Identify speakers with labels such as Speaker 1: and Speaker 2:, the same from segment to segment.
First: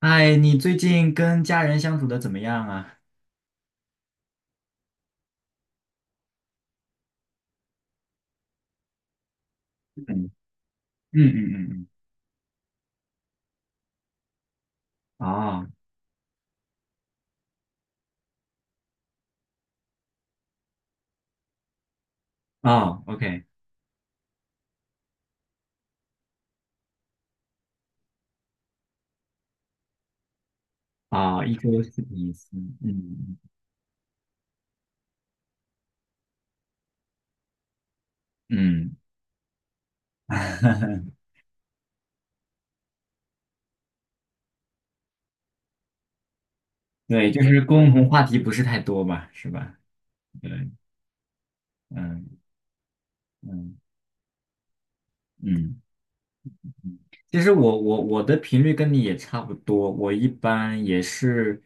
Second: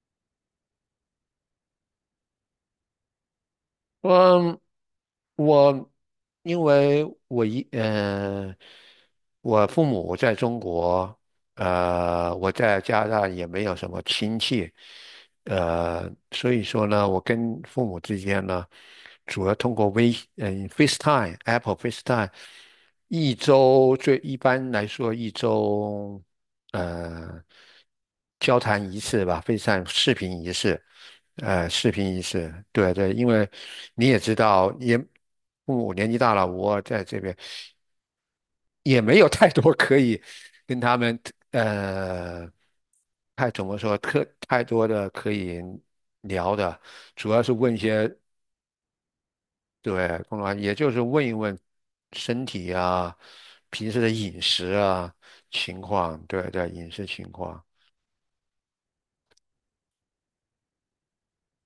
Speaker 1: 哎，你最近跟家人相处的怎么样啊？
Speaker 2: 嗯，我因为我我父母
Speaker 1: 嗯
Speaker 2: 在中国，
Speaker 1: 嗯嗯嗯
Speaker 2: 我在加拿大也没有什么亲戚，
Speaker 1: 嗯，哦
Speaker 2: 所以说呢，我跟父母之间呢，主要通过FaceTime、Apple FaceTime，
Speaker 1: 哦
Speaker 2: 一
Speaker 1: ，OK，
Speaker 2: 周最一般来说一周。呃交谈仪式吧，非常视频仪式，
Speaker 1: 哦，一周
Speaker 2: 视
Speaker 1: 四
Speaker 2: 频
Speaker 1: 天
Speaker 2: 仪
Speaker 1: 一次，
Speaker 2: 式，
Speaker 1: 嗯
Speaker 2: 对对，因
Speaker 1: 嗯
Speaker 2: 为你也知道，父母年纪大了，我在这边
Speaker 1: 嗯
Speaker 2: 也没有太多可以 跟他们，呃，怎么说，太多的可以聊的，
Speaker 1: 对，
Speaker 2: 主
Speaker 1: 就
Speaker 2: 要是
Speaker 1: 是
Speaker 2: 问一
Speaker 1: 共同
Speaker 2: 些，
Speaker 1: 话题不是太多吧，是吧？
Speaker 2: 对，公然
Speaker 1: 对，
Speaker 2: 也就是问一问
Speaker 1: 嗯
Speaker 2: 身体啊，
Speaker 1: 嗯
Speaker 2: 平时的饮食啊
Speaker 1: 嗯
Speaker 2: 情况，对对，饮
Speaker 1: 嗯，
Speaker 2: 食情
Speaker 1: 其实
Speaker 2: 况。
Speaker 1: 我的频率跟你。也差不多，我一般也是，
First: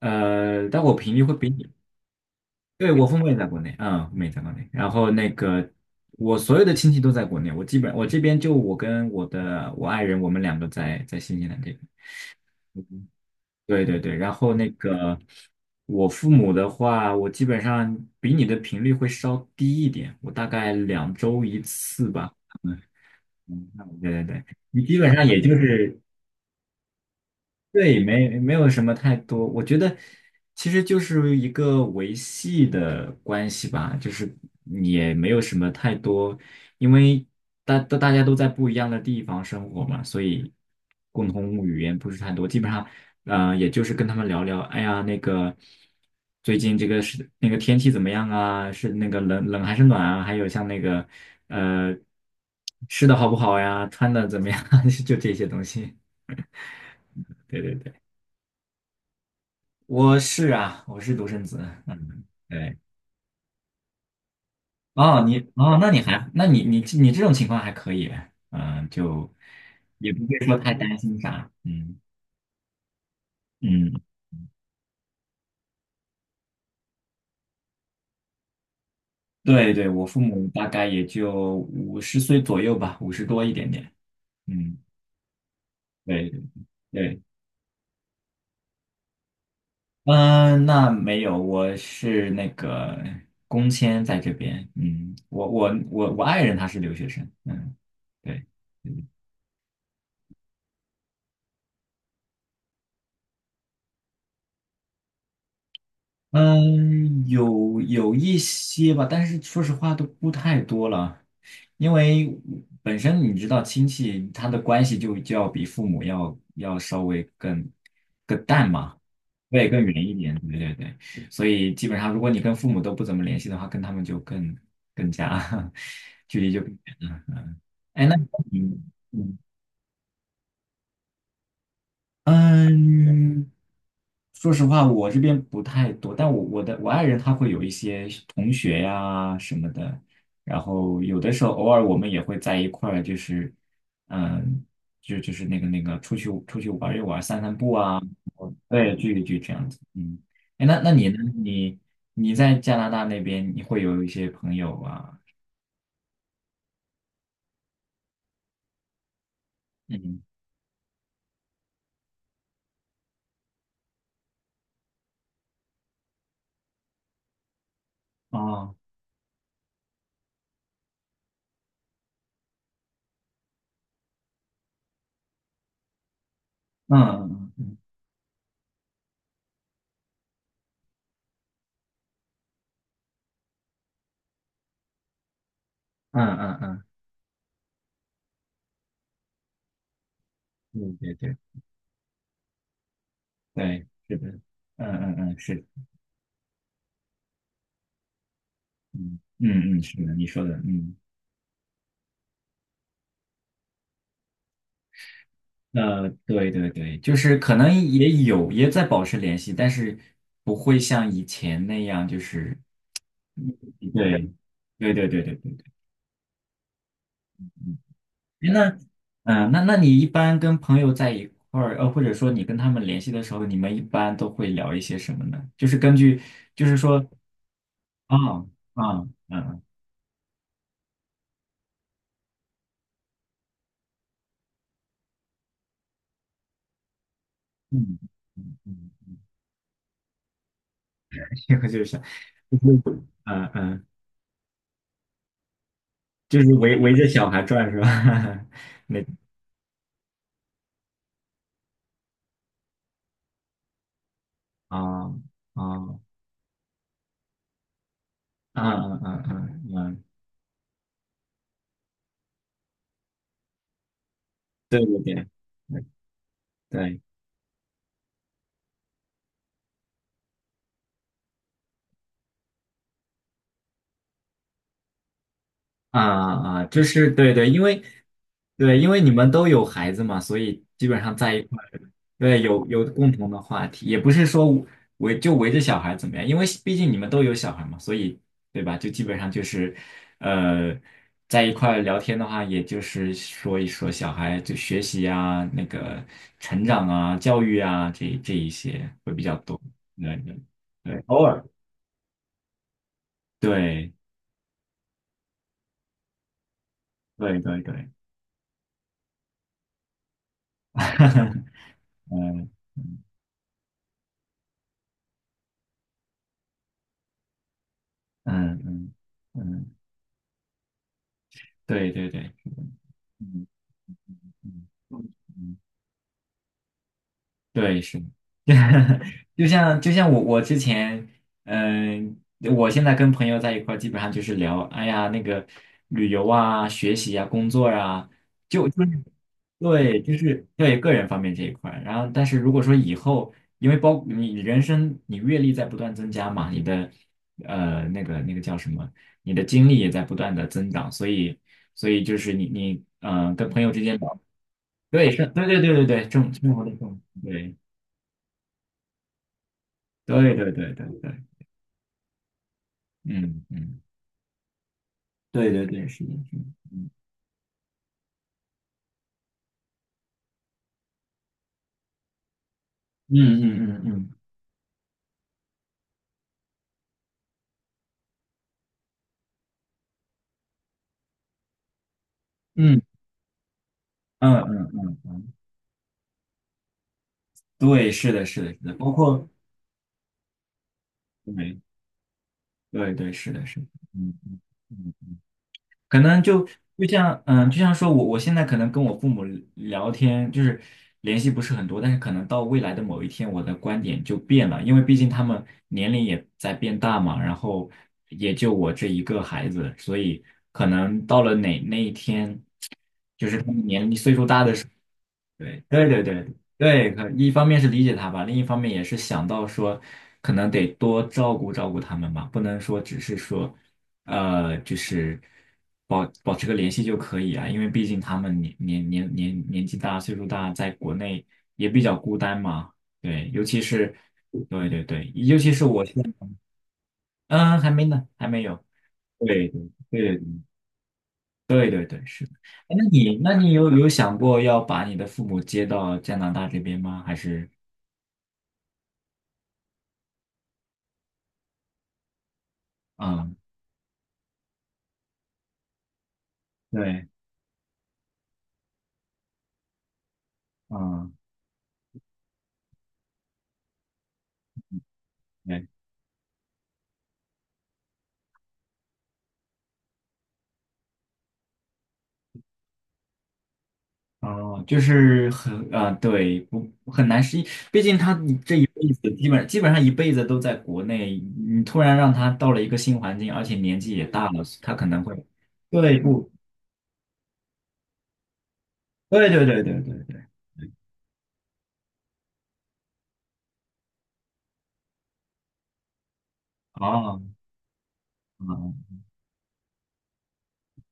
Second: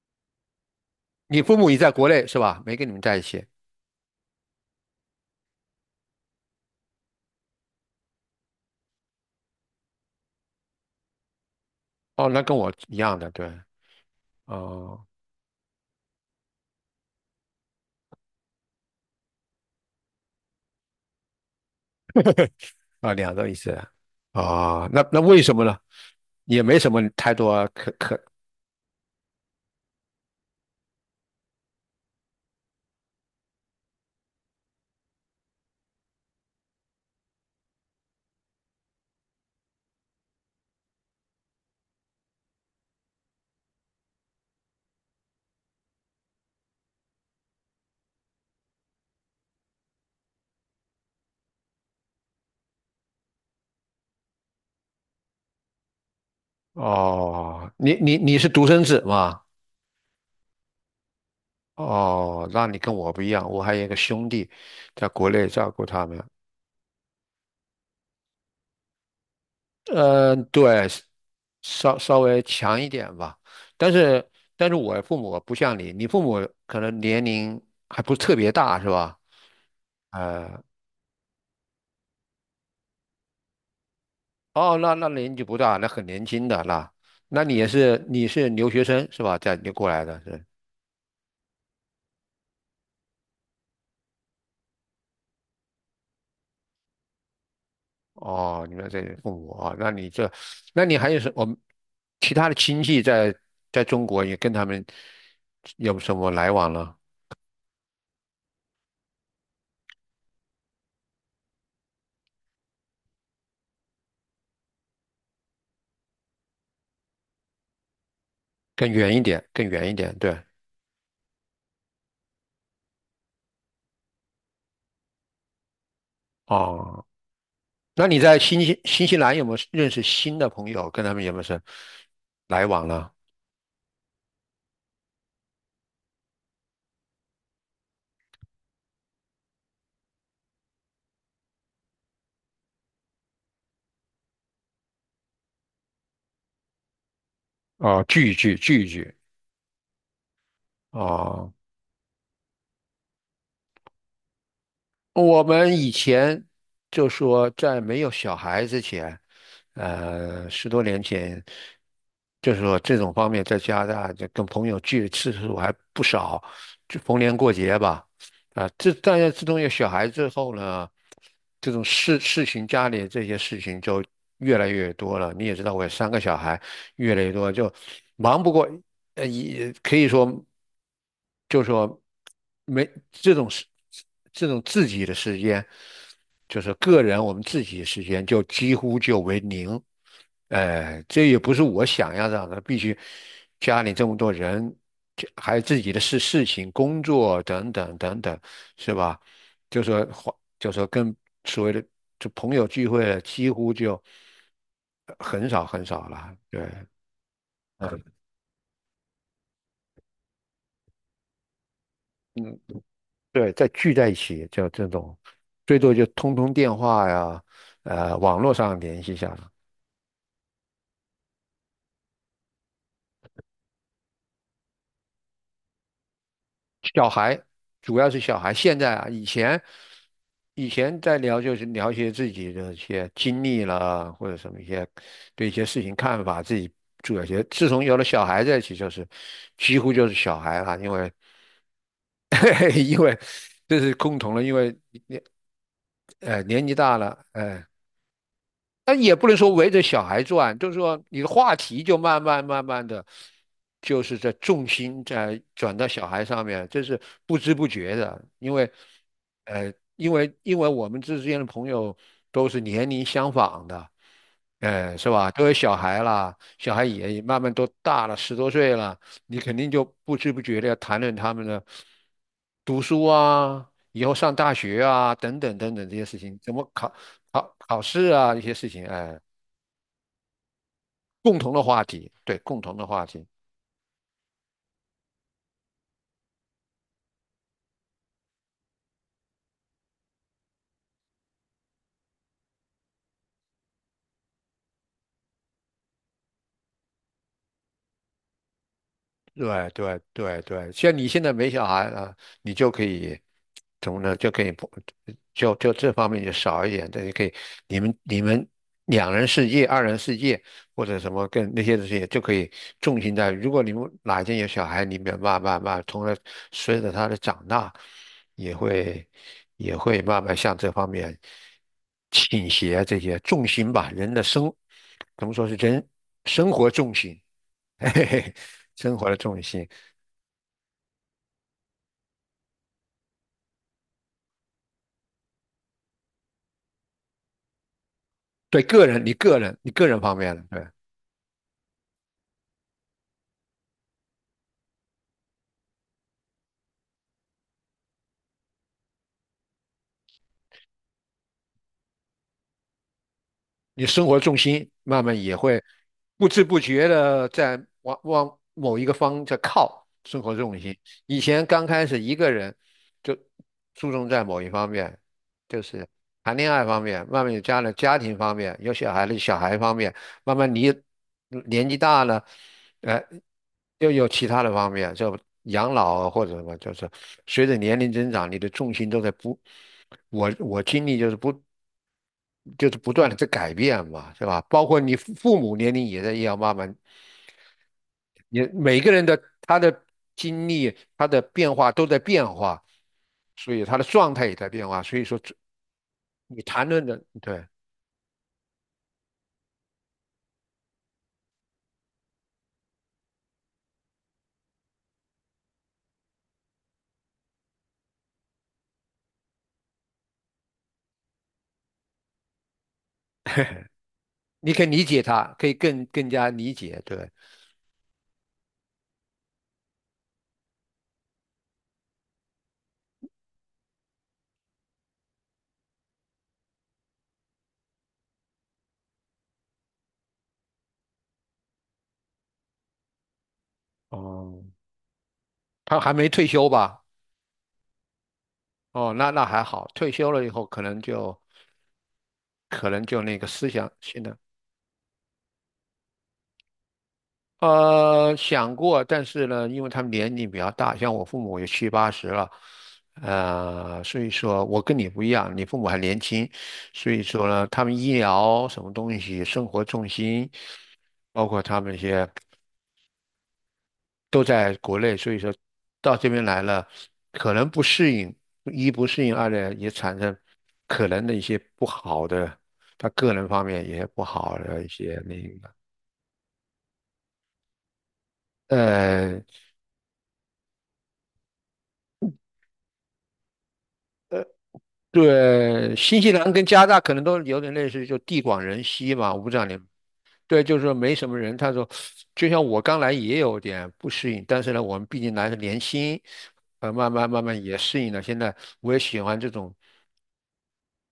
Speaker 1: 但我频率会
Speaker 2: 你
Speaker 1: 比
Speaker 2: 父
Speaker 1: 你
Speaker 2: 母也在国内是吧？没跟
Speaker 1: 对，
Speaker 2: 你们
Speaker 1: 我父
Speaker 2: 在一
Speaker 1: 母也
Speaker 2: 起。
Speaker 1: 在国内，嗯，父母也在国内。然后那个，我所有的亲戚都在国内，我基本我这边就我跟我爱人，我们两个在新西兰这边。
Speaker 2: 哦，那跟我一
Speaker 1: 嗯
Speaker 2: 样的，对。
Speaker 1: 对对对，然后那
Speaker 2: 哦，
Speaker 1: 个我父母的话，我基本上比你的频率会稍低一点，我大概两周一次吧。嗯，
Speaker 2: 啊，两个意思
Speaker 1: 嗯
Speaker 2: 来。
Speaker 1: 对对对，你
Speaker 2: 啊，
Speaker 1: 基
Speaker 2: 那
Speaker 1: 本
Speaker 2: 那
Speaker 1: 上也
Speaker 2: 为
Speaker 1: 就
Speaker 2: 什么呢？
Speaker 1: 是
Speaker 2: 也没什么太多可
Speaker 1: 对，
Speaker 2: 可。
Speaker 1: 没有什么太多，我觉得其实就是一个维系的关系吧，就是也没有什么太多，因为大家都在不一样的地方生活嘛，所以共同语言不是太多，基本上，也就是跟他们聊聊，哎呀，那个最近这个是那个天气怎么样啊？是那个冷还是暖啊？还有像那个呃吃的好不好呀？穿的怎么样啊？就这些东西，对
Speaker 2: 哦，
Speaker 1: 对对。
Speaker 2: 你是独生子嘛？
Speaker 1: 我是啊，我是独生子，嗯，
Speaker 2: 哦，那
Speaker 1: 对，
Speaker 2: 你跟我不一样，我还有一个兄弟，在
Speaker 1: 哦，
Speaker 2: 国
Speaker 1: 你
Speaker 2: 内照
Speaker 1: 哦，
Speaker 2: 顾
Speaker 1: 那你
Speaker 2: 他们。
Speaker 1: 还，那你你这种情况还可以，嗯，就也不会
Speaker 2: 嗯，
Speaker 1: 说太
Speaker 2: 对，
Speaker 1: 担心啥，嗯
Speaker 2: 稍微强一点吧。但
Speaker 1: 嗯，
Speaker 2: 是我父母不像你，你父母可能年龄还不是特别大，是吧？
Speaker 1: 对对，我父母
Speaker 2: 呃，
Speaker 1: 大概也就五十岁左右吧，五十多一点点，
Speaker 2: 哦，
Speaker 1: 嗯，
Speaker 2: 那年纪不大，那很年
Speaker 1: 对
Speaker 2: 轻的那，
Speaker 1: 对对，
Speaker 2: 那你是留学生是吧？在你过来的是
Speaker 1: 嗯，那没有，我是那个工签在这边，嗯，我爱人他是留学生，嗯，对，
Speaker 2: 哦，你们这里父母啊，那你这，那你还有什我们其他的亲戚在中国也跟他们有什么来往了？
Speaker 1: 嗯，有一些吧，但是说实话都不太多了，因为本身你知道亲戚他的关系就要比父母要稍微更淡
Speaker 2: 更
Speaker 1: 嘛，
Speaker 2: 远一点，
Speaker 1: 对，
Speaker 2: 更
Speaker 1: 更
Speaker 2: 远一
Speaker 1: 远一
Speaker 2: 点，
Speaker 1: 点，
Speaker 2: 对。
Speaker 1: 对对对，所以基本上如果你跟父母都不怎么联系的话，跟他们就更加 距离就更
Speaker 2: 哦。
Speaker 1: 远了。哎，
Speaker 2: 那
Speaker 1: 那
Speaker 2: 你在
Speaker 1: 你
Speaker 2: 新西兰
Speaker 1: 嗯
Speaker 2: 有没有认识新的朋友？跟他们有没有来往了？
Speaker 1: 嗯，说实话，我这边不太多，但我的我爱人他会有一些同学呀什么的，然后有的时候偶尔我们也会在一块儿，就是嗯，就是那个出去玩一玩，散散步啊，
Speaker 2: 哦，聚一聚，聚一
Speaker 1: 对，
Speaker 2: 聚
Speaker 1: 聚一聚这样子。嗯，哎，那你呢？
Speaker 2: 哦。
Speaker 1: 你你在加拿大那边，你会有一些朋友啊？
Speaker 2: 我们以前就说，在没有小孩之前，
Speaker 1: 嗯，
Speaker 2: 十多年前，就是说这种方面在加拿大，就跟朋友聚的次数还不少，就逢年过节吧。啊，
Speaker 1: 哦，
Speaker 2: 大家自从有小孩之后呢，这种事情家里这些事情就越来越多了。你也知道，我有三个小孩，
Speaker 1: 嗯
Speaker 2: 越来越多，
Speaker 1: 嗯
Speaker 2: 就
Speaker 1: 嗯
Speaker 2: 忙不过，也可以说，就说没这种事，这种自己的时间，
Speaker 1: 嗯嗯嗯
Speaker 2: 就是
Speaker 1: 嗯，
Speaker 2: 个人我们自己的时间，就几乎就为零。
Speaker 1: 嗯
Speaker 2: 哎，
Speaker 1: 对
Speaker 2: 这
Speaker 1: 对
Speaker 2: 也不是我想要让的，必须家
Speaker 1: 对，
Speaker 2: 里这
Speaker 1: 是
Speaker 2: 么
Speaker 1: 的，
Speaker 2: 多人，
Speaker 1: 嗯嗯
Speaker 2: 这
Speaker 1: 嗯，
Speaker 2: 还
Speaker 1: 是
Speaker 2: 有
Speaker 1: 的。
Speaker 2: 自己的事情、工作等等等等，是
Speaker 1: 嗯
Speaker 2: 吧？
Speaker 1: 嗯，嗯，
Speaker 2: 就
Speaker 1: 是
Speaker 2: 说
Speaker 1: 的，你
Speaker 2: 花
Speaker 1: 说的，
Speaker 2: 就说
Speaker 1: 嗯，
Speaker 2: 跟所谓的就朋友聚会了几乎就很少很少了。
Speaker 1: 对对
Speaker 2: 对，
Speaker 1: 对，就是可能
Speaker 2: 嗯
Speaker 1: 也有也在保持联系，但是不会像以前那样，就是
Speaker 2: 嗯，对，再聚在一
Speaker 1: 对，
Speaker 2: 起就这
Speaker 1: 对对
Speaker 2: 种，
Speaker 1: 对对对对，
Speaker 2: 最多就通电话呀，
Speaker 1: 嗯，
Speaker 2: 网
Speaker 1: 诶
Speaker 2: 络
Speaker 1: 那，
Speaker 2: 上联系一下。
Speaker 1: 那你一般跟朋友在一块儿，或者说你跟他们联系的时候，你们一般都会聊一些什么呢？就是根据，就是说，
Speaker 2: 小孩，主要
Speaker 1: 啊
Speaker 2: 是小孩。现在
Speaker 1: 啊
Speaker 2: 啊，以前
Speaker 1: 嗯
Speaker 2: 在聊就是聊一些自己的一些经历啦，或者什么一些对一些事情看法，自己做一些。自从有
Speaker 1: 嗯
Speaker 2: 了小孩
Speaker 1: 嗯
Speaker 2: 在一起，就是
Speaker 1: 嗯，
Speaker 2: 几乎就是小孩了，因为
Speaker 1: 这个就是，
Speaker 2: 因为
Speaker 1: 嗯
Speaker 2: 这
Speaker 1: 嗯，
Speaker 2: 是共同的，因为
Speaker 1: 就是
Speaker 2: 年纪
Speaker 1: 围围
Speaker 2: 大
Speaker 1: 着
Speaker 2: 了，
Speaker 1: 小孩
Speaker 2: 哎、
Speaker 1: 转是吧？
Speaker 2: 但
Speaker 1: 那
Speaker 2: 也不能说围着小孩转，就是说你的话题就慢慢慢慢的，就是在重
Speaker 1: 啊
Speaker 2: 心
Speaker 1: 啊
Speaker 2: 在转到
Speaker 1: 嗯
Speaker 2: 小孩上面，这是不知不觉的，因为，
Speaker 1: 嗯嗯嗯嗯，
Speaker 2: 因为我们之间的朋友都是年龄相仿的，
Speaker 1: 对对
Speaker 2: 是
Speaker 1: 对，
Speaker 2: 吧？都有小孩啦，小孩
Speaker 1: 对。
Speaker 2: 也慢慢都大了，十多岁了，你肯定就不知不觉的要谈论他们的读书啊，以后上大学啊，等等等等这些事情，怎
Speaker 1: 啊啊，
Speaker 2: 么
Speaker 1: 就是对对，因为
Speaker 2: 考试啊，一些事
Speaker 1: 对，
Speaker 2: 情，
Speaker 1: 因为你
Speaker 2: 哎。
Speaker 1: 们都有孩子嘛，所以基本上在
Speaker 2: 共
Speaker 1: 一
Speaker 2: 同
Speaker 1: 块
Speaker 2: 的
Speaker 1: 儿，
Speaker 2: 话题，对，
Speaker 1: 对，
Speaker 2: 共
Speaker 1: 有
Speaker 2: 同
Speaker 1: 有
Speaker 2: 的话
Speaker 1: 共
Speaker 2: 题。
Speaker 1: 同的话题，也不是说围着小孩怎么样，因为毕竟你们都有小孩嘛，所以对吧？就基本上就是，呃，在一块儿聊天的话，也就是说一说小孩就学习啊、那个成长啊、教育啊这一些会比较多，
Speaker 2: 对对
Speaker 1: 对对
Speaker 2: 对对，像
Speaker 1: 对，
Speaker 2: 你
Speaker 1: 偶
Speaker 2: 现在
Speaker 1: 尔，
Speaker 2: 没小孩啊，你就可以怎
Speaker 1: 对
Speaker 2: 么呢？就可以不就这方面就少一点，这也可以
Speaker 1: 对对对，
Speaker 2: 你们两人世界、二人世界或者什么跟那 些东西就可
Speaker 1: 嗯。
Speaker 2: 以重心在。如果你们哪一天有小孩，你们慢慢慢，随着他的长大，
Speaker 1: 嗯
Speaker 2: 也
Speaker 1: 嗯
Speaker 2: 会
Speaker 1: 嗯，
Speaker 2: 也会慢慢向这方面
Speaker 1: 对对对，
Speaker 2: 倾斜这些
Speaker 1: 嗯
Speaker 2: 重心吧，人的
Speaker 1: 嗯
Speaker 2: 怎么说是
Speaker 1: 嗯。
Speaker 2: 人生活重心。
Speaker 1: 对，
Speaker 2: 嘿
Speaker 1: 是，
Speaker 2: 嘿嘿，生活的 重
Speaker 1: 就
Speaker 2: 心，
Speaker 1: 像就像我之前，嗯、我现在跟朋友在一块儿，基本上就是聊，哎呀，那个旅游啊、学习啊、工作啊，
Speaker 2: 对
Speaker 1: 就就
Speaker 2: 个
Speaker 1: 是
Speaker 2: 人，你个人，你个
Speaker 1: 对，
Speaker 2: 人
Speaker 1: 就
Speaker 2: 方面的，
Speaker 1: 是
Speaker 2: 对。
Speaker 1: 对个人方面这一块儿然后，但是如果说以后，因为包你人生你阅历在不断增加嘛，你的那个叫什么，你的经历也在不断的增长，所以就是你跟朋友之
Speaker 2: 你
Speaker 1: 间
Speaker 2: 生活
Speaker 1: 聊，
Speaker 2: 重心慢
Speaker 1: 对，
Speaker 2: 慢
Speaker 1: 是，
Speaker 2: 也
Speaker 1: 对对
Speaker 2: 会
Speaker 1: 对对对，这
Speaker 2: 不
Speaker 1: 种
Speaker 2: 知
Speaker 1: 生
Speaker 2: 不
Speaker 1: 活的这
Speaker 2: 觉
Speaker 1: 种
Speaker 2: 的
Speaker 1: 对。
Speaker 2: 在往某一个方在靠
Speaker 1: 对
Speaker 2: 生活
Speaker 1: 对
Speaker 2: 重
Speaker 1: 对
Speaker 2: 心。
Speaker 1: 对
Speaker 2: 以
Speaker 1: 对，
Speaker 2: 前刚开始一个人就
Speaker 1: 嗯嗯，
Speaker 2: 注重在某一方面，
Speaker 1: 对
Speaker 2: 就
Speaker 1: 对对，
Speaker 2: 是
Speaker 1: 是的，是
Speaker 2: 谈
Speaker 1: 的
Speaker 2: 恋爱方
Speaker 1: 嗯
Speaker 2: 面，慢慢有家了家庭方面，有小孩了小孩方面，慢慢你年纪大了，呃，
Speaker 1: 嗯嗯嗯
Speaker 2: 又有
Speaker 1: 嗯
Speaker 2: 其他的方面，就养老啊或者什么，就是随着年龄增长，你的重心都在不，我经历就是不。就是
Speaker 1: 嗯
Speaker 2: 不断的在改变嘛，是
Speaker 1: 嗯
Speaker 2: 吧？包
Speaker 1: 嗯
Speaker 2: 括你
Speaker 1: 嗯嗯
Speaker 2: 父母年龄也要慢慢
Speaker 1: 对，是的，
Speaker 2: 你
Speaker 1: 是的，是的，
Speaker 2: 每
Speaker 1: 包
Speaker 2: 个人的
Speaker 1: 括
Speaker 2: 他的经历、他的变
Speaker 1: 对
Speaker 2: 化都在变化，
Speaker 1: 对对，是的，
Speaker 2: 所
Speaker 1: 是
Speaker 2: 以
Speaker 1: 的，
Speaker 2: 他的
Speaker 1: 嗯
Speaker 2: 状态也
Speaker 1: 嗯
Speaker 2: 在变化。
Speaker 1: 嗯，
Speaker 2: 所以说这
Speaker 1: 可能
Speaker 2: 你
Speaker 1: 就
Speaker 2: 谈论的，对，
Speaker 1: 嗯，就像说我现在可能跟我父母聊天，就是联系不是很多，但是可能到未来的某一天，我的观点就变了，因为毕竟他们年龄也在变大嘛，然后也就我这一个孩子，所以可能到了哪那一天。
Speaker 2: 你可以理解他，可以
Speaker 1: 对对对
Speaker 2: 更加
Speaker 1: 对
Speaker 2: 理解。
Speaker 1: 对，可
Speaker 2: 对，
Speaker 1: 一方面是理解他吧，另一方面也是想到说，可能得多照顾照顾他们吧，不能说只是说，就是保持个联系就可以啊，因为毕竟他们年纪大，岁数大，在国内也比较孤单嘛，对，尤其是
Speaker 2: 哦，
Speaker 1: 对对对，尤其是
Speaker 2: 他
Speaker 1: 我
Speaker 2: 还
Speaker 1: 现
Speaker 2: 没
Speaker 1: 在，
Speaker 2: 退休吧？
Speaker 1: 嗯，还没呢，还没有，
Speaker 2: 哦，那那还
Speaker 1: 对
Speaker 2: 好，退
Speaker 1: 对
Speaker 2: 休了以
Speaker 1: 对
Speaker 2: 后
Speaker 1: 对对对，是。哎
Speaker 2: 可能就那个
Speaker 1: 那
Speaker 2: 思
Speaker 1: 你有
Speaker 2: 想
Speaker 1: 有
Speaker 2: 性
Speaker 1: 想
Speaker 2: 的。
Speaker 1: 过要把你的父母接到加拿大这边吗？还是？
Speaker 2: 想过，但是呢，因为他们年龄比较大，像我父母也七八十了，
Speaker 1: 啊，
Speaker 2: 所以说我跟你不一样，你父母还年轻，所以
Speaker 1: 对，
Speaker 2: 说呢，他们医疗什么东西、生活重心，
Speaker 1: 啊，
Speaker 2: 包括他们一些都在国内，所以说
Speaker 1: 对，
Speaker 2: 到这边来了，可能不适应，一不适应，二呢也产生可能的一些不好的，他个人方面也不好
Speaker 1: 哦，
Speaker 2: 的一
Speaker 1: 就
Speaker 2: 些那
Speaker 1: 是
Speaker 2: 个。
Speaker 1: 很，啊，对，不很难适应，毕竟他这一辈子
Speaker 2: 呃。
Speaker 1: 基本上一辈子都在国内，你突然让他到了一个新环境，而且年纪也大了，他可能会，
Speaker 2: 对，
Speaker 1: 对，
Speaker 2: 新西
Speaker 1: 不，
Speaker 2: 兰跟加拿大可能都有点类似，就地广人稀嘛。我
Speaker 1: 对
Speaker 2: 不知
Speaker 1: 对
Speaker 2: 道你，
Speaker 1: 对对对对，
Speaker 2: 对，就是说没什么人。他说，就像我刚来也有点不适应，但是呢，我们毕竟来的年轻，慢慢
Speaker 1: 哦，
Speaker 2: 慢慢也适应了。现在我
Speaker 1: 哦
Speaker 2: 也喜欢这种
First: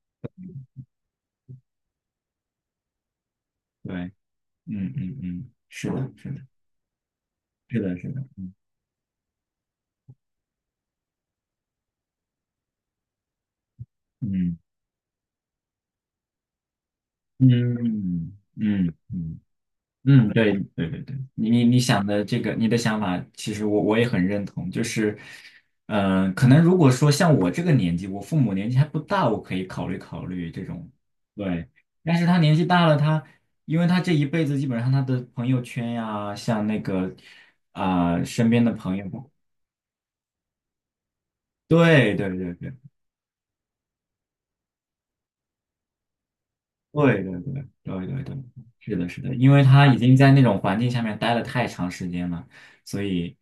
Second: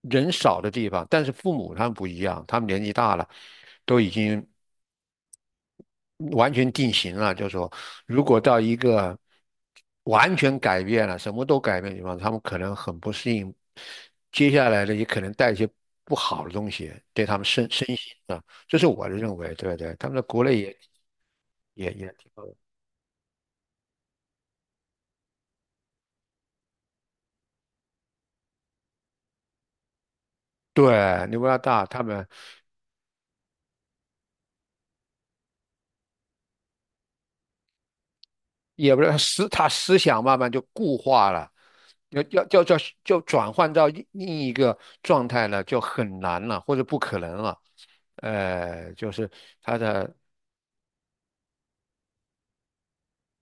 Speaker 2: 人少的地方，但是父母他们不一样，他们年纪大了，
Speaker 1: 对，
Speaker 2: 都已经。
Speaker 1: 嗯嗯嗯，是的，是的，
Speaker 2: 完全定型了，就说
Speaker 1: 是的，是
Speaker 2: 如
Speaker 1: 的，
Speaker 2: 果到一个完全改变了，什么都改变的地方，他们可能很不适应，接
Speaker 1: 嗯
Speaker 2: 下来的也可能带一些不好的东西对他们身心
Speaker 1: 嗯
Speaker 2: 啊，这是
Speaker 1: 嗯
Speaker 2: 我的认
Speaker 1: 嗯。
Speaker 2: 为，对不对？他们在
Speaker 1: 嗯，
Speaker 2: 国
Speaker 1: 对
Speaker 2: 内也
Speaker 1: 对对对，你想的
Speaker 2: 挺
Speaker 1: 这
Speaker 2: 好
Speaker 1: 个，
Speaker 2: 的，
Speaker 1: 你的想法，其实我也很认同。就是，嗯、可能如果说像我这个年纪，我父母年纪还不大，我可以考虑考虑这种，
Speaker 2: 对，牛加
Speaker 1: 对。
Speaker 2: 大他
Speaker 1: 但是
Speaker 2: 们
Speaker 1: 他年纪大了，他因为他这一辈子基本上他的朋友圈呀、像那个啊、身边的
Speaker 2: 也
Speaker 1: 朋
Speaker 2: 不
Speaker 1: 友，
Speaker 2: 是他思想慢慢就固化了。
Speaker 1: 对对对对
Speaker 2: 要就转换到另一个状态了，就很难了，或者不可
Speaker 1: 对对
Speaker 2: 能了。
Speaker 1: 对对对对，是的，
Speaker 2: 就
Speaker 1: 是
Speaker 2: 是
Speaker 1: 的，因为
Speaker 2: 他
Speaker 1: 他已
Speaker 2: 的
Speaker 1: 经在那种环境下面待了太长时间了，所以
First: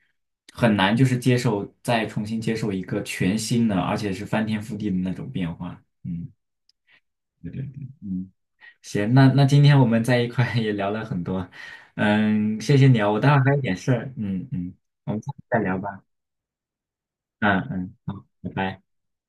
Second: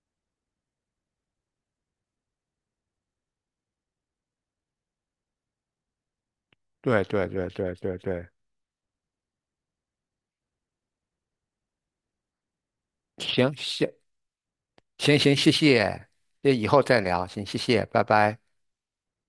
Speaker 1: 很难就是接受，再重新接受一个全新的，而且是翻天覆地的那种变化。嗯，
Speaker 2: 对对对
Speaker 1: 对对
Speaker 2: 对
Speaker 1: 对，
Speaker 2: 对对，
Speaker 1: 嗯，行，那今天我们在一块也聊了很多，嗯，谢谢你啊，我待会儿还
Speaker 2: 行，
Speaker 1: 有点事
Speaker 2: 行
Speaker 1: 儿，嗯嗯，我
Speaker 2: 行
Speaker 1: 们下
Speaker 2: 行，
Speaker 1: 次
Speaker 2: 谢
Speaker 1: 再聊吧，
Speaker 2: 谢，那以后再聊，行，谢
Speaker 1: 嗯
Speaker 2: 谢，
Speaker 1: 嗯，
Speaker 2: 拜
Speaker 1: 好，
Speaker 2: 拜。
Speaker 1: 拜拜。